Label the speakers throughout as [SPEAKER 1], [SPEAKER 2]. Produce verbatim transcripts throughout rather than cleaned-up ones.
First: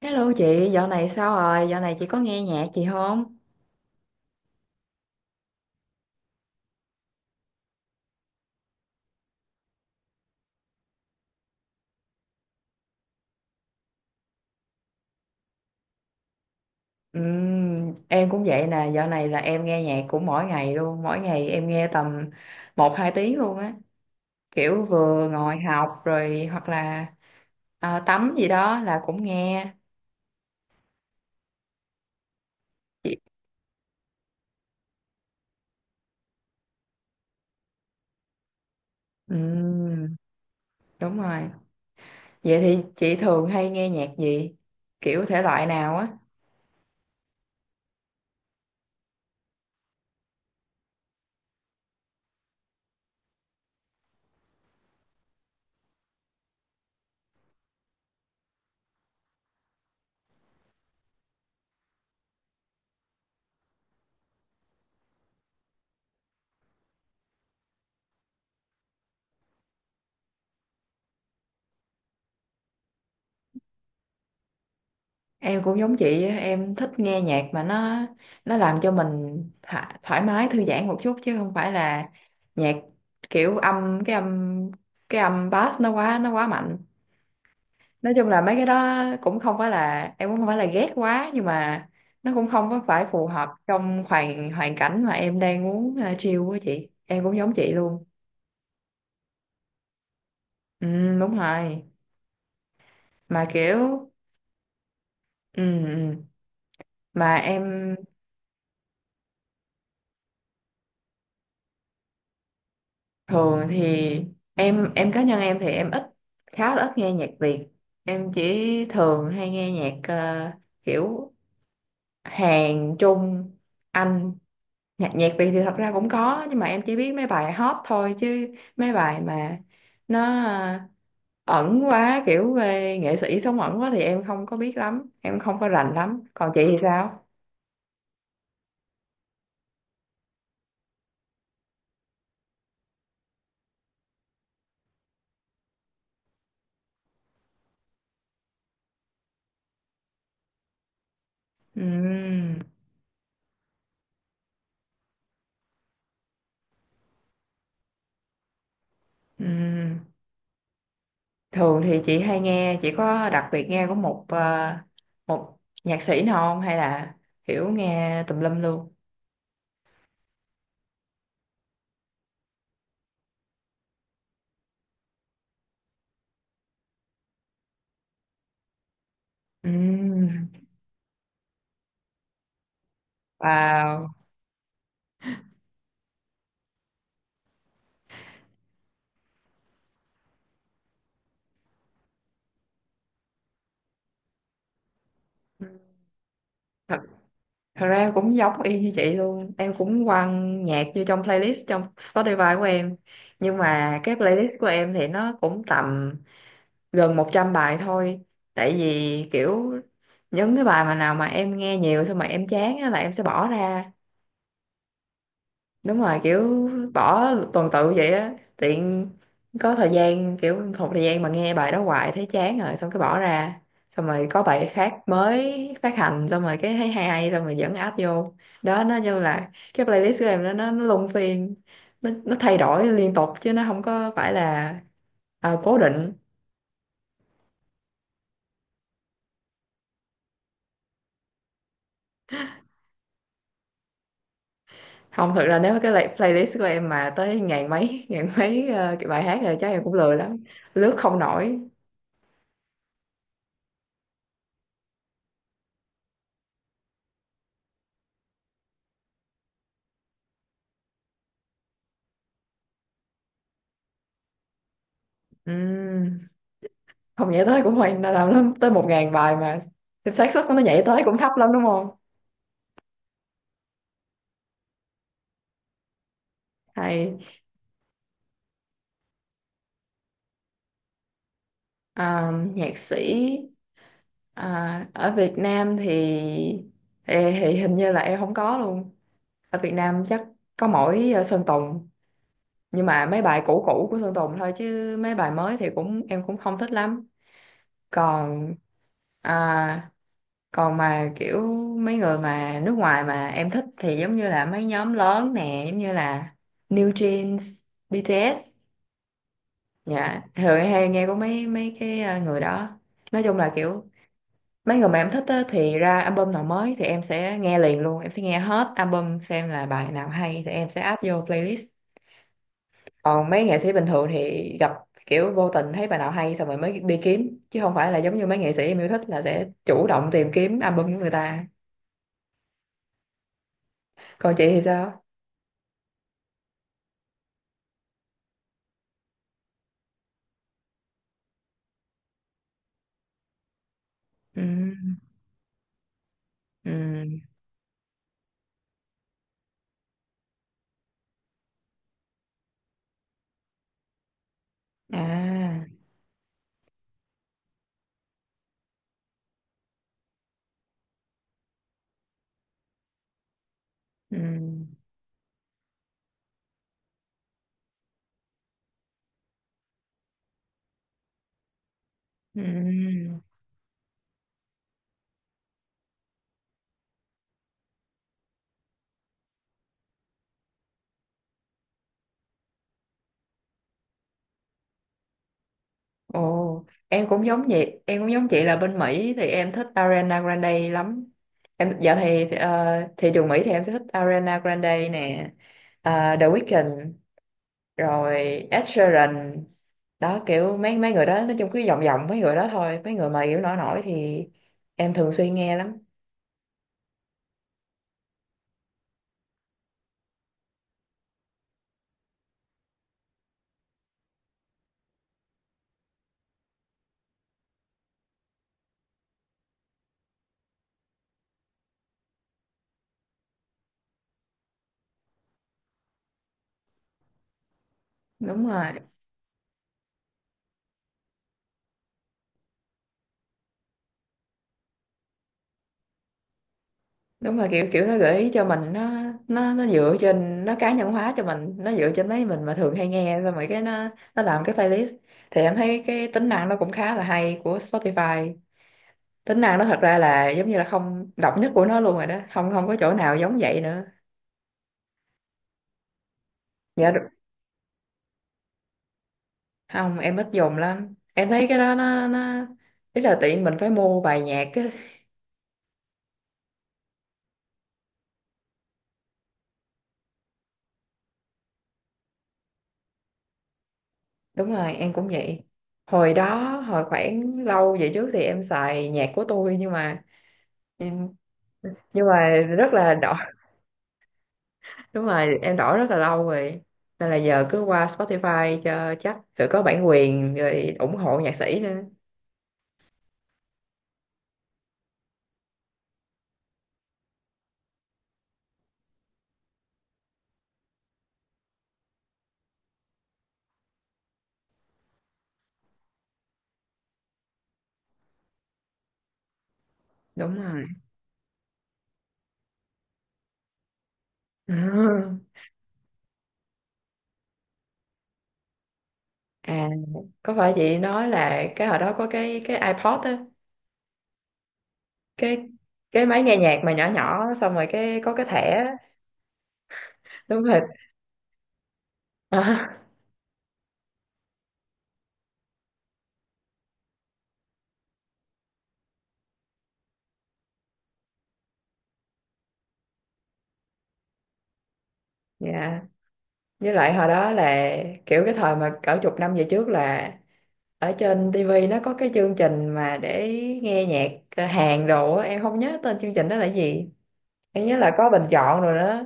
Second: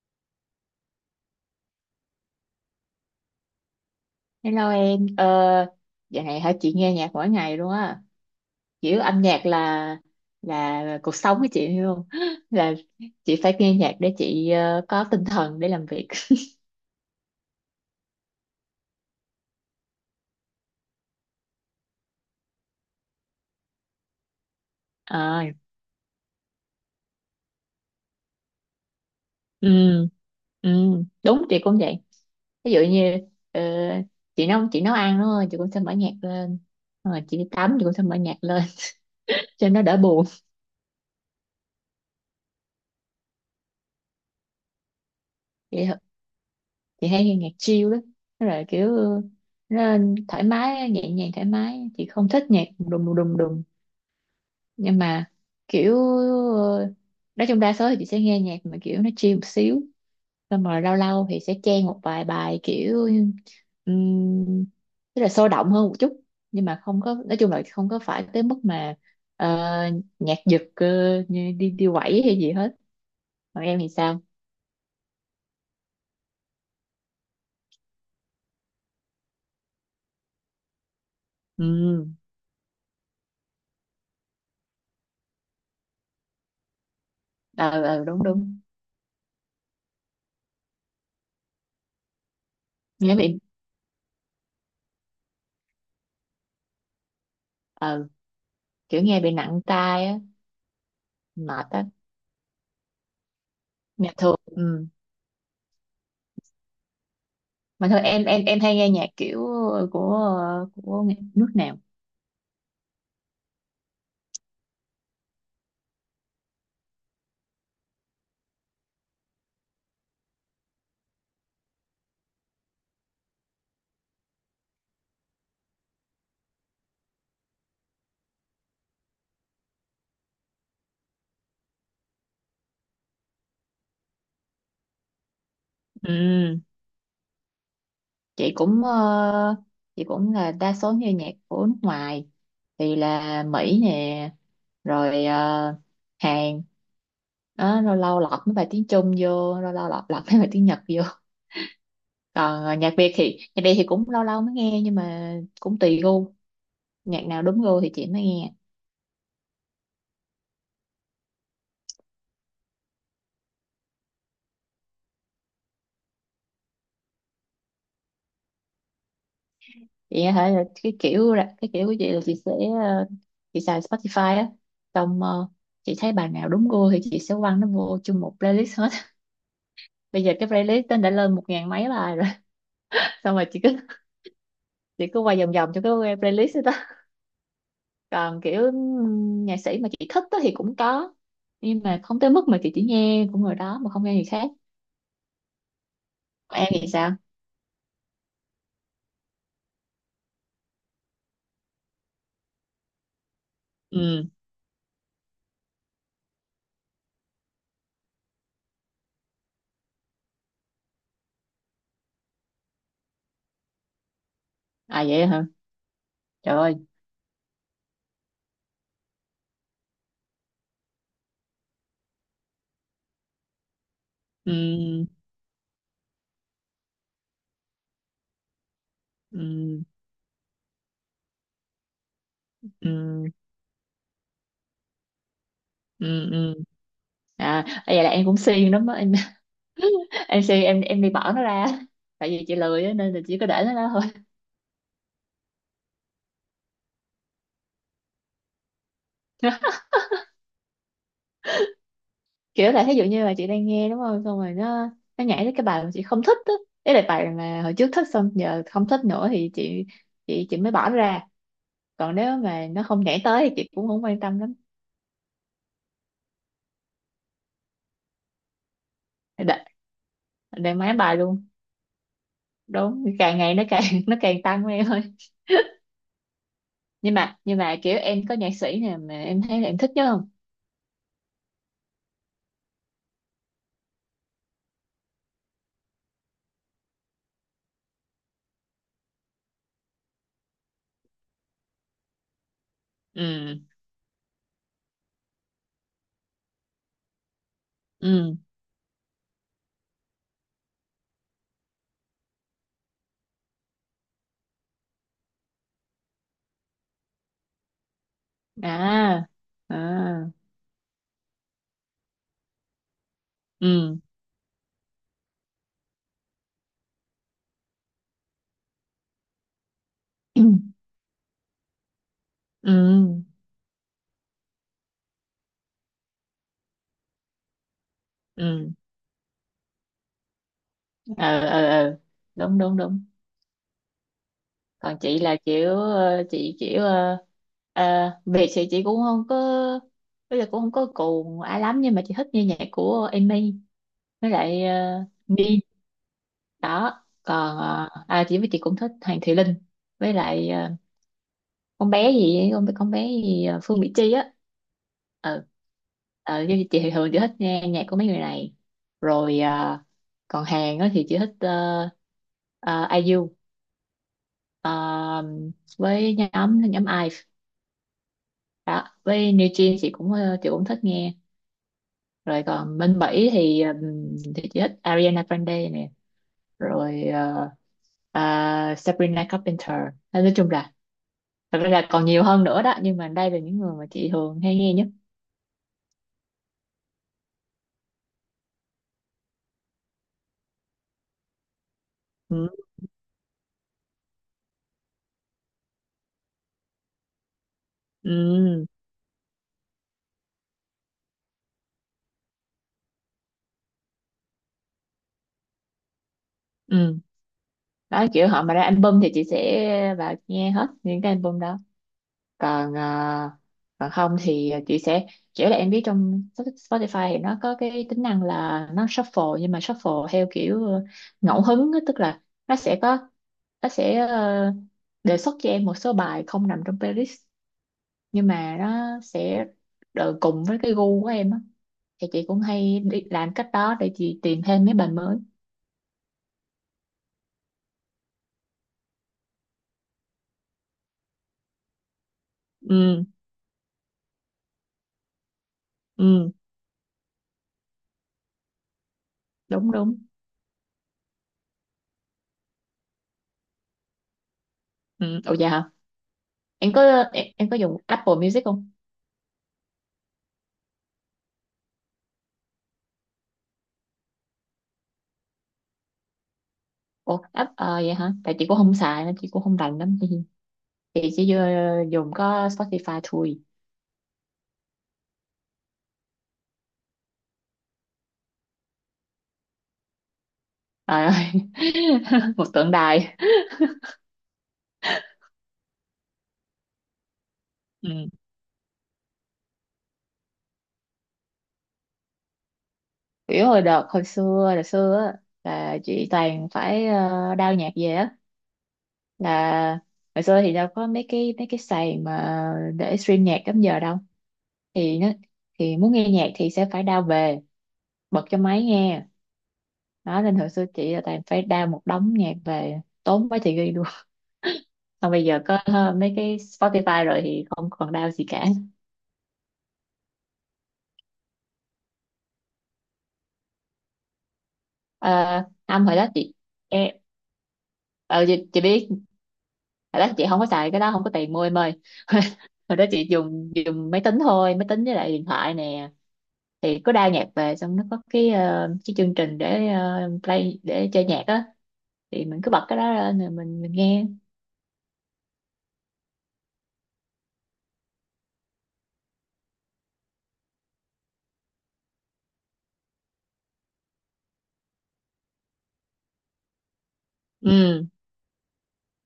[SPEAKER 1] Hello chị, dạo này sao rồi? Dạo này chị có nghe nhạc chị không?
[SPEAKER 2] Hello em. Ờ, dạo này hả chị nghe nhạc mỗi ngày luôn á, kiểu âm nhạc là là cuộc sống của chị luôn, là chị phải nghe nhạc để chị ờ, có tinh thần để làm việc.
[SPEAKER 1] Ừm, em cũng vậy nè, dạo này là em nghe nhạc cũng mỗi ngày luôn, mỗi ngày em nghe tầm một hai tiếng luôn á. Kiểu vừa
[SPEAKER 2] À,
[SPEAKER 1] ngồi học rồi hoặc là à, tắm gì đó là cũng nghe.
[SPEAKER 2] ừ, ừ, đúng chị cũng vậy. Ví dụ
[SPEAKER 1] Chị...
[SPEAKER 2] như ờ, chị nấu chị nấu ăn đúng không? Chị cũng sẽ mở nhạc lên, rồi chị đi tắm chị cũng sẽ mở nhạc lên cho nó đỡ
[SPEAKER 1] Ừm,
[SPEAKER 2] buồn.
[SPEAKER 1] đúng rồi. Vậy thì chị thường hay nghe nhạc gì? Kiểu thể loại
[SPEAKER 2] Chị
[SPEAKER 1] nào á?
[SPEAKER 2] chị hay nghe nhạc chill đó, Nó là kiểu nó thoải mái nhẹ nhàng thoải mái. Chị không thích nhạc đùng đùng đùng đùng nhưng mà kiểu, ờ, nói chung đa số thì chị sẽ nghe nhạc mà kiểu nó chill một xíu, xong rồi lâu lâu thì sẽ chen một vài bài kiểu, um, tức là sôi động hơn một chút, nhưng mà không có, nói chung là không có phải tới mức mà ờ, nhạc giật ờ, như đi đi quẩy hay gì hết. Còn em thì sao?
[SPEAKER 1] Em cũng giống chị á, em thích nghe nhạc mà nó nó làm cho mình thả- thoải mái thư giãn một chút chứ không phải
[SPEAKER 2] Ừ.
[SPEAKER 1] là nhạc kiểu âm cái âm cái âm bass nó quá nó quá mạnh.
[SPEAKER 2] Ờ ờ,
[SPEAKER 1] Nói
[SPEAKER 2] đúng
[SPEAKER 1] chung là mấy
[SPEAKER 2] đúng.
[SPEAKER 1] cái đó cũng không phải là em cũng không phải là ghét quá, nhưng mà nó cũng không có phải
[SPEAKER 2] Nghe
[SPEAKER 1] phù
[SPEAKER 2] bị,
[SPEAKER 1] hợp trong hoàn hoàn cảnh mà em đang muốn, uh, chill. Với chị em cũng giống chị luôn.
[SPEAKER 2] ờ, kiểu nghe bị nặng tai á,
[SPEAKER 1] Ừ, đúng
[SPEAKER 2] mệt
[SPEAKER 1] rồi,
[SPEAKER 2] á,
[SPEAKER 1] mà kiểu
[SPEAKER 2] nhạc thường. Ừ,
[SPEAKER 1] ừ, ừ. Mà
[SPEAKER 2] mà
[SPEAKER 1] em
[SPEAKER 2] thôi, em em em hay nghe nhạc kiểu ờ, của ờ, của nghệ- nước nào?
[SPEAKER 1] thường thì em em cá nhân em thì em ít, khá là ít nghe nhạc Việt. Em chỉ thường hay nghe nhạc ờ, kiểu Hàn, Trung, Anh. Nhạc nhạc Việt thì thật ra cũng có nhưng mà em chỉ biết mấy bài hot thôi, chứ mấy bài mà nó ờ, ẩn quá, kiểu về nghệ sĩ sống ẩn quá thì em không có biết lắm, em không có rành lắm. Còn chị
[SPEAKER 2] Ừ.
[SPEAKER 1] thì sao?
[SPEAKER 2] Chị cũng, ờ, chị cũng là đa số nghe nhạc của nước ngoài, thì là Mỹ nè, rồi ờ, Hàn đó, lâu lâu lọt mấy bài tiếng Trung vô, lâu lâu lọt lọt mấy bài tiếng Nhật vô.
[SPEAKER 1] Ừm,
[SPEAKER 2] Còn ờ, nhạc Việt thì, nhạc Việt thì cũng lâu lâu mới nghe, nhưng mà cũng tùy gu, nhạc nào đúng gu thì chị mới nghe.
[SPEAKER 1] ừm. Thường thì chị hay nghe, chị có đặc biệt nghe của một ờ, một nhạc sĩ nào không, hay là kiểu nghe tùm lum luôn?
[SPEAKER 2] Vậy hả? Là cái kiểu là- cái kiểu của chị là chị sẽ, ờ, chị xài Spotify á, xong ờ, chị thấy bài nào đúng gu thì chị sẽ quăng nó vô chung một playlist hết. Bây giờ
[SPEAKER 1] Ừm,
[SPEAKER 2] cái playlist nó đã lên một ngàn mấy bài rồi. Xong rồi chị cứ
[SPEAKER 1] Wow.
[SPEAKER 2] chị cứ quay vòng vòng cho cái playlist đó. Còn kiểu, ừm, nhạc sĩ mà chị thích á thì cũng có, nhưng mà không tới mức mà chị chỉ nghe của người đó mà không nghe người khác. Còn em thì
[SPEAKER 1] Thật,
[SPEAKER 2] sao?
[SPEAKER 1] thật ra em cũng giống y như chị luôn. Em cũng quăng nhạc vô trong playlist trong Spotify của em. Nhưng mà cái
[SPEAKER 2] Ừ.
[SPEAKER 1] playlist của em thì nó cũng tầm gần một trăm bài thôi. Tại vì kiểu những cái bài mà nào mà em nghe nhiều xong mà em chán á là em sẽ bỏ ra.
[SPEAKER 2] À vậy hả?
[SPEAKER 1] Đúng rồi,
[SPEAKER 2] Trời
[SPEAKER 1] kiểu
[SPEAKER 2] ơi.
[SPEAKER 1] bỏ tuần tự vậy á, tiện có thời gian, kiểu một thời gian mà nghe bài đó hoài thấy chán rồi xong cái bỏ ra, xong rồi có bài khác
[SPEAKER 2] Ừ,
[SPEAKER 1] mới phát hành xong rồi cái thấy hay hay xong rồi vẫn add vô. Đó, nó như là
[SPEAKER 2] ừ,
[SPEAKER 1] cái playlist của em đó, nó nó luân phiên, nó, nó thay đổi liên
[SPEAKER 2] ừ,
[SPEAKER 1] tục chứ nó không có phải là à, cố định.
[SPEAKER 2] ừ, ừ, ừ. À vậy là em cũng siêng lắm á, em em MC em em đi bỏ nó ra. Tại vì chị lười á, nên là chỉ có để nó đó thôi.
[SPEAKER 1] Không, thực ra nếu cái lay- playlist của em mà tới ngàn mấy ngàn mấy ờ, cái bài hát rồi chắc em cũng lười lắm, lướt không nổi.
[SPEAKER 2] Kiểu là thí dụ như là chị đang nghe đúng không, xong rồi nó nó nhảy tới cái bài mà chị không thích á, đấy là bài mà hồi trước thích xong giờ không thích nữa, thì chị chị chị mới bỏ nó ra. Còn nếu mà nó không nhảy tới thì chị cũng không quan tâm lắm.
[SPEAKER 1] Ừ, không nhảy tới cũng hoành là làm lắm, tới một ngàn bài mà,
[SPEAKER 2] để,
[SPEAKER 1] thì xác suất của nó
[SPEAKER 2] để
[SPEAKER 1] nhảy
[SPEAKER 2] máy
[SPEAKER 1] tới cũng
[SPEAKER 2] bài
[SPEAKER 1] thấp
[SPEAKER 2] luôn.
[SPEAKER 1] lắm đúng không.
[SPEAKER 2] Đúng, càng ngày nó càng nó càng tăng em ơi. nhưng
[SPEAKER 1] Hay
[SPEAKER 2] mà nhưng mà kiểu em có nhạc sĩ nào mà em thấy là em thích nhất không?
[SPEAKER 1] à, nhạc sĩ à, ở Việt Nam thì, thì thì hình như là em không có luôn. Ở Việt Nam chắc có mỗi ờ, Sơn Tùng, nhưng mà mấy bài
[SPEAKER 2] Ừ,
[SPEAKER 1] cũ cũ của Sơn Tùng thôi, chứ mấy bài mới thì cũng em cũng không thích lắm.
[SPEAKER 2] ừ,
[SPEAKER 1] Còn à, còn mà kiểu mấy người mà nước ngoài mà em thích thì giống như là mấy nhóm lớn nè, giống như là New Jeans, bê tê ét.
[SPEAKER 2] à,
[SPEAKER 1] Dạ,
[SPEAKER 2] à,
[SPEAKER 1] thường em hay nghe của mấy mấy cái ờ, người đó. Nói chung là kiểu
[SPEAKER 2] ừ.
[SPEAKER 1] mấy người mà em thích á, thì ra album nào mới thì em sẽ nghe liền luôn, em sẽ nghe hết album xem là bài nào hay thì em sẽ add vô playlist.
[SPEAKER 2] Ừ,
[SPEAKER 1] Còn mấy nghệ sĩ bình thường thì gặp kiểu vô tình thấy bài nào hay xong rồi mới đi kiếm, chứ không phải là giống như mấy nghệ
[SPEAKER 2] ừ,
[SPEAKER 1] sĩ em yêu thích là sẽ chủ động tìm kiếm album của người
[SPEAKER 2] ờ
[SPEAKER 1] ta.
[SPEAKER 2] ờ ờ, đúng đúng đúng.
[SPEAKER 1] Còn chị thì
[SPEAKER 2] Còn
[SPEAKER 1] sao?
[SPEAKER 2] chị là kiểu, ờ, chị kiểu ờ, ờ, biệt thì chị cũng không có, bây giờ cũng không có cuồng ai lắm, nhưng mà chị thích nghe nhạc của Amy, với
[SPEAKER 1] Ừ.
[SPEAKER 2] lại uh, Min đó.
[SPEAKER 1] Ừ.
[SPEAKER 2] Còn ờ, à chị, với chị cũng thích Hoàng Thùy Linh, với lại ờ, con bé gì ấy, con con bé gì, ờ, Phương Mỹ Chi á. Ừ.
[SPEAKER 1] À.
[SPEAKER 2] Ờ chứ chị thì thường chị thích nghe nhạc của mấy người này, rồi ờ, còn Hàn á thì chị thích, uh,
[SPEAKER 1] Ừ.
[SPEAKER 2] Ờ, với nhóm nhóm Ive đó. Với New Jeans chị cũng, ờ, chị cũng thích nghe.
[SPEAKER 1] Ừ.
[SPEAKER 2] Rồi còn bên Mỹ thì, ừm, thì chị thích Ariana Grande nè, rồi ờ, ờ, Sabrina Carpenter. Nên nói chung là, thật ra là còn nhiều hơn nữa đó, nhưng mà đây là những người mà chị thường hay nghe nhất.
[SPEAKER 1] Ồ, em cũng giống vậy, em cũng giống chị là bên Mỹ thì em thích Ariana Grande lắm. Em dạo thì thì,
[SPEAKER 2] Ừ.
[SPEAKER 1] ờ, thị trường Mỹ thì em sẽ thích Ariana Grande nè, ờ, The Weeknd, rồi
[SPEAKER 2] Ừ.
[SPEAKER 1] Ed Sheeran. Đó kiểu mấy mấy người đó, nói chung cứ vòng vòng mấy người đó thôi, mấy người mà kiểu nổi nổi thì em thường xuyên nghe lắm.
[SPEAKER 2] Ừ. Đó, kiểu họ mà ra album thì chị sẽ vào nghe hết những cái album đó, còn ờ, còn không thì chị sẽ, kiểu là em biết trong Spotify thì nó có cái tính năng là nó shuffle, nhưng mà shuffle theo kiểu, ờ, ngẫu hứng á, tức là nó sẽ có, nó sẽ ờ, đề xuất cho em một số bài không nằm trong playlist, nhưng
[SPEAKER 1] Đúng
[SPEAKER 2] mà
[SPEAKER 1] rồi.
[SPEAKER 2] nó sẽ đờ- cùng với cái gu của em á, thì chị cũng hay đi làm cách đó để chị tìm thêm mấy bài mới.
[SPEAKER 1] Đúng rồi, kiểu kiểu nó gợi ý cho mình, nó nó nó dựa trên, nó cá nhân hóa cho mình, nó dựa trên mấy mình mà thường hay
[SPEAKER 2] Ừ,
[SPEAKER 1] nghe xong rồi cái nó nó làm cái playlist. Thì em thấy cái tính
[SPEAKER 2] ừ,
[SPEAKER 1] năng nó cũng khá là hay của Spotify. Tính năng nó
[SPEAKER 2] đúng
[SPEAKER 1] thật
[SPEAKER 2] đúng.
[SPEAKER 1] ra là giống như là không, độc nhất của nó luôn rồi đó, không không có chỗ nào giống vậy nữa.
[SPEAKER 2] Ừ, ồ, dạ hả? Em
[SPEAKER 1] dạ
[SPEAKER 2] có,
[SPEAKER 1] đ-
[SPEAKER 2] em, em có dùng Apple Music không?
[SPEAKER 1] Không, em ít dùng lắm, em thấy cái đó nó nó ý là tiện mình phải mua bài nhạc á.
[SPEAKER 2] Ủa, app, ờ, vậy hả? Tại chị cũng không xài nên chị cũng không rành lắm. Chị chỉ vô- dùng có Spotify thôi.
[SPEAKER 1] Đúng rồi em cũng vậy. Hồi đó, hồi khoảng lâu về trước thì em xài nhạc của tôi, nhưng mà
[SPEAKER 2] Trời ơi.
[SPEAKER 1] nhưng mà
[SPEAKER 2] Một tượng
[SPEAKER 1] rất là đỏ.
[SPEAKER 2] đài.
[SPEAKER 1] Đúng rồi, em đổi rất là lâu rồi, nên là giờ cứ qua
[SPEAKER 2] Ừ.
[SPEAKER 1] Spotify cho chắc rồi, có bản quyền rồi, ủng hộ nhạc sĩ nữa.
[SPEAKER 2] Kiểu hồi đợt hồi xưa, hồi xưa á, là chị toàn phải, uh, đao nhạc về á. Là hồi xưa thì đâu có mấy cái, mấy cái sàn mà để stream nhạc lắm giờ đâu. Thì nó, thì muốn nghe nhạc thì sẽ phải đao về, bật cho máy nghe. Đó
[SPEAKER 1] Đúng
[SPEAKER 2] nên hồi
[SPEAKER 1] rồi.
[SPEAKER 2] xưa chị là toàn phải đao một đống nhạc về, tốn mấy chị ghi.
[SPEAKER 1] Ừ.
[SPEAKER 2] Còn bây giờ có ờ, mấy cái Spotify rồi thì không còn đau gì cả.
[SPEAKER 1] À, có phải chị nói là cái hồi đó có cái cái iPod á,
[SPEAKER 2] À,
[SPEAKER 1] cái
[SPEAKER 2] Âm hồi
[SPEAKER 1] cái
[SPEAKER 2] đó
[SPEAKER 1] máy
[SPEAKER 2] chị,
[SPEAKER 1] nghe nhạc mà nhỏ
[SPEAKER 2] em,
[SPEAKER 1] nhỏ xong rồi cái có
[SPEAKER 2] ờ,
[SPEAKER 1] cái
[SPEAKER 2] chị,
[SPEAKER 1] thẻ
[SPEAKER 2] chị
[SPEAKER 1] á.
[SPEAKER 2] biết hồi đó chị không
[SPEAKER 1] Đúng
[SPEAKER 2] có
[SPEAKER 1] rồi.
[SPEAKER 2] xài cái đó, không có tiền mua em ơi.
[SPEAKER 1] À,
[SPEAKER 2] Hồi đó chị dùng dùng máy tính thôi, máy tính với lại điện thoại nè. Thì có đa nhạc về, xong nó có cái, ờ, cái chương trình để, ờ, play để chơi nhạc á, thì mình cứ bật cái đó lên rồi mình mình nghe.
[SPEAKER 1] dạ, với lại hồi đó là kiểu cái thời mà cỡ chục năm về trước là ở trên ti vi nó có cái chương trình mà để nghe nhạc ờ, Hàn đồ á, em không nhớ tên chương trình đó là gì. Em nhớ
[SPEAKER 2] Ừ.
[SPEAKER 1] là có bình chọn rồi đó.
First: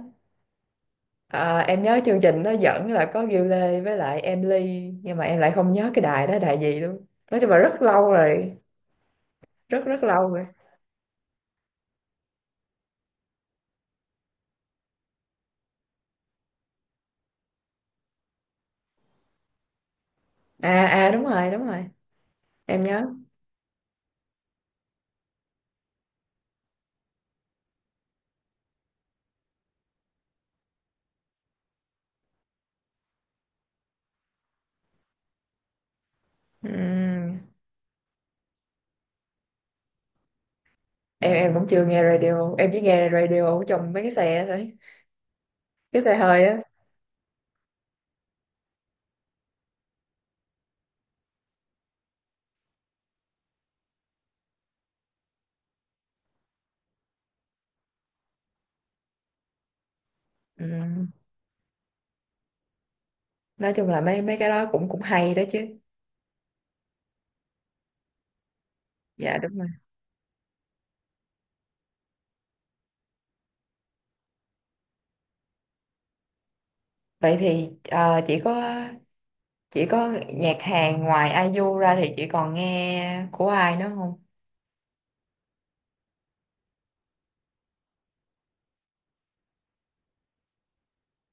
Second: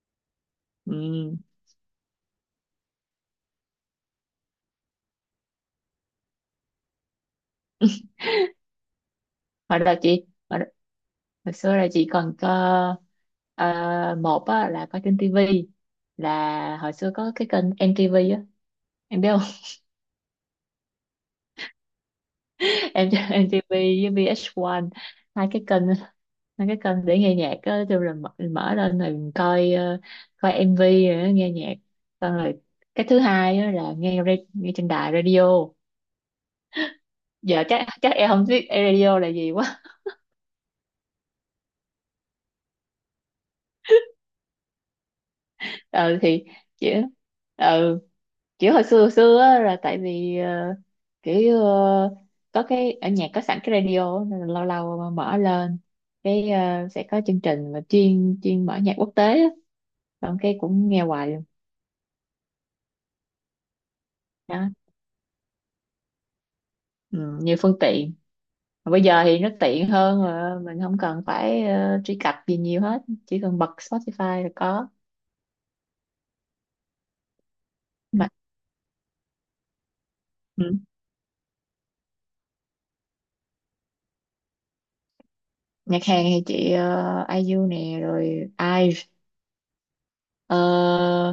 [SPEAKER 2] Ừ.
[SPEAKER 1] À, em nhớ chương trình nó dẫn là có Gil Lê với lại Em Ly, nhưng mà em lại không nhớ cái đài đó đài gì luôn, nói chung là rất lâu rồi,
[SPEAKER 2] Hồi
[SPEAKER 1] rất
[SPEAKER 2] đó
[SPEAKER 1] rất
[SPEAKER 2] chị,
[SPEAKER 1] lâu rồi.
[SPEAKER 2] hồi xưa là chị còn có, ờ, một á, là có trên tivi, là hồi xưa có cái kênh em tê vê á, em biết không?
[SPEAKER 1] À à đúng rồi đúng rồi, em nhớ.
[SPEAKER 2] Em MTV với vê hát một, hai cái kênh, hai cái kênh để nghe nhạc á, kêu là mở, mở lên rồi coi, ờ, coi em vê rồi á, nghe nhạc, xong rồi cái thứ hai á là nghe ra- nghe trên đài radio.
[SPEAKER 1] Ừm,
[SPEAKER 2] Giờ chắc chắc em không biết radio là gì quá.
[SPEAKER 1] em em cũng chưa nghe radio, em chỉ nghe radio ở trong mấy cái xe thôi, cái xe
[SPEAKER 2] Ừ thì
[SPEAKER 1] hơi á.
[SPEAKER 2] chỉ, ừ, kiểu hồi xưa, hồi xưa á, là tại vì, ờ, kiểu ờ, có cái ở nhà có sẵn cái radio á, nên là lâu lâu mà mở lên cái, ờ, sẽ có chương trình mà chuyên chuyên mở nhạc quốc tế á. Xong cái cũng nghe
[SPEAKER 1] Ừm,
[SPEAKER 2] hoài luôn.
[SPEAKER 1] nói chung là mấy mấy cái
[SPEAKER 2] Đó,
[SPEAKER 1] đó cũng cũng hay đó chứ.
[SPEAKER 2] ừ, như phương tiện. Mà bây giờ
[SPEAKER 1] Dạ
[SPEAKER 2] thì nó
[SPEAKER 1] đúng rồi.
[SPEAKER 2] tiện hơn, mà mình không cần phải ờ, truy cập gì nhiều hết, chỉ cần bật Spotify là có
[SPEAKER 1] Vậy thì ờ,
[SPEAKER 2] mà.
[SPEAKER 1] chỉ có chỉ có nhạc
[SPEAKER 2] Ừ.
[SPEAKER 1] Hàn, ngoài ai IU ra thì chị còn nghe của ai nữa không?
[SPEAKER 2] Nhạc Hàn thì chị, ờ, ai IU nè, rồi ai vê i, ờ,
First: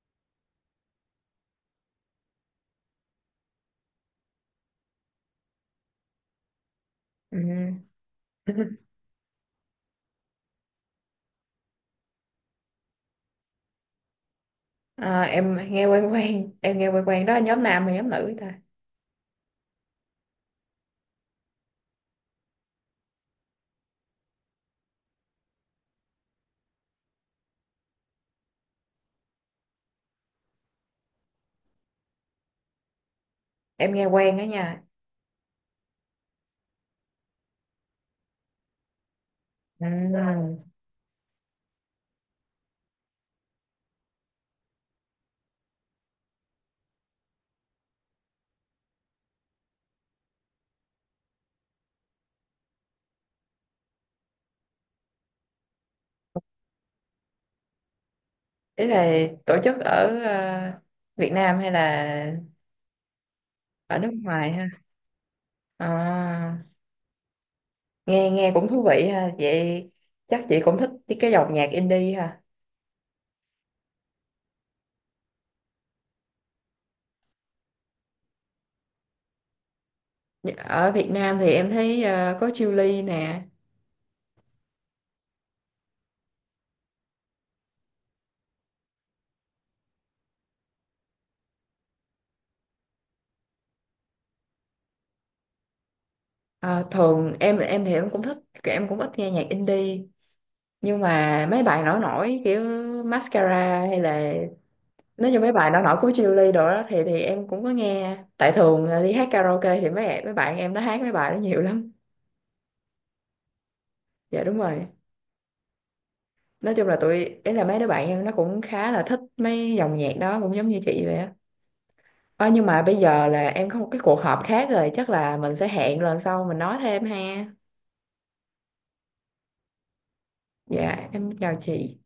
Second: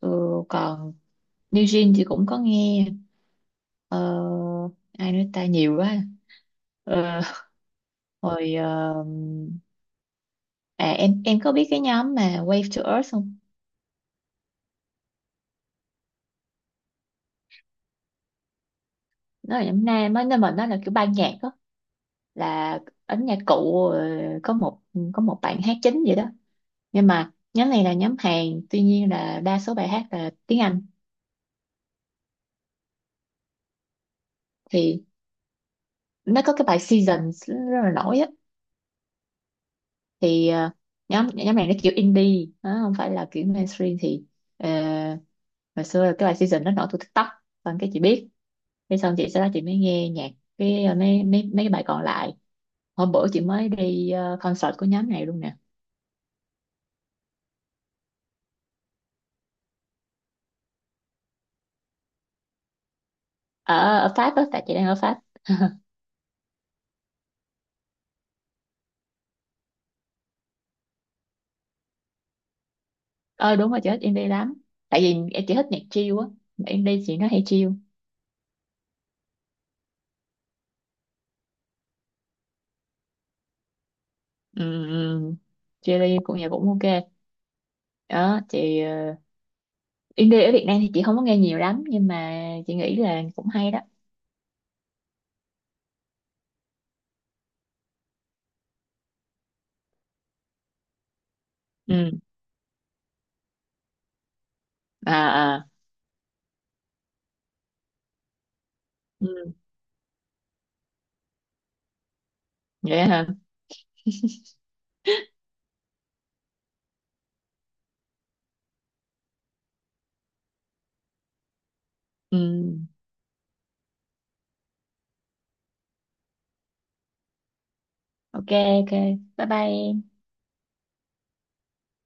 [SPEAKER 2] ừ, còn New Jeans thì cũng có nghe. Ờ, ai nói ta nhiều quá. Ờ,
[SPEAKER 1] Ừm.
[SPEAKER 2] hồi ờ, à em em có biết cái nhóm mà Wave to Earth không?
[SPEAKER 1] À, em nghe quen quen, em nghe quen quen, đó là nhóm nam hay nhóm nữ ta?
[SPEAKER 2] Nó là nhóm nam á, nên mà nó là kiểu ban nhạc đó, là ấn nhạc cụ, ờ, có một có một bạn hát chính vậy đó, nhưng mà nhóm này là nhóm Hàn, tuy nhiên là đa số bài hát là tiếng Anh.
[SPEAKER 1] Em nghe quen đó nha.
[SPEAKER 2] Thì nó có cái bài Seasons rất là nổi á. Thì
[SPEAKER 1] Ừ.
[SPEAKER 2] ờ, nhóm nhóm này nó kiểu indie, nó không phải là kiểu mainstream, thì ờ, hồi xưa là cái bài Season nó nổi từ TikTok, xong cái chị biết. Thế xong chị, sau đó chị mới nghe nhạc cái, ờ, mấy mấy mấy cái bài còn lại. Hôm bữa chị mới đi ờ, concert của nhóm này luôn nè.
[SPEAKER 1] Ý là tổ chức ở ờ, Việt Nam hay là
[SPEAKER 2] Ở,
[SPEAKER 1] ở nước
[SPEAKER 2] ở Pháp á,
[SPEAKER 1] ngoài
[SPEAKER 2] tại
[SPEAKER 1] ha?
[SPEAKER 2] chị đang ở Pháp.
[SPEAKER 1] À, nghe nghe cũng thú vị ha vậy. Chắc chị cũng thích cái cái dòng nhạc indie ha.
[SPEAKER 2] Ờ đúng rồi, chị thích indie lắm, tại vì chị thích nhạc chill á, mà indie chị nó hay chill.
[SPEAKER 1] Ở Việt Nam thì em thấy ờ, có Chillies nè.
[SPEAKER 2] um, Chill cũng nhạc cũng ok đó chị. ờ, Indie ở Việt Nam thì chị không có nghe nhiều lắm, nhưng mà chị nghĩ là cũng hay đó.
[SPEAKER 1] Ờ, thường em em thì em cũng thích, em cũng ít nghe nhạc indie, nhưng mà mấy bài nổi
[SPEAKER 2] Ừ,
[SPEAKER 1] nổi kiểu Mascara hay là
[SPEAKER 2] à
[SPEAKER 1] nói như mấy
[SPEAKER 2] à,
[SPEAKER 1] bài nổi nổi của Chillies đồ đó thì thì em cũng có nghe, tại thường là đi hát
[SPEAKER 2] ừ,
[SPEAKER 1] karaoke thì mấy mấy bạn em nó hát mấy bài đó nhiều lắm.
[SPEAKER 2] vậy hả,
[SPEAKER 1] Dạ đúng rồi. Nói chung là tụi, ý là mấy đứa bạn em nó cũng khá là thích mấy dòng nhạc đó, cũng giống như chị vậy á.
[SPEAKER 2] ừ.
[SPEAKER 1] Ờ, nhưng mà bây giờ là em có một cái cuộc họp khác rồi, chắc là mình sẽ hẹn lần sau mình nói thêm ha.
[SPEAKER 2] Ok, ok, bye bye em.
[SPEAKER 1] Dạ em chào chị.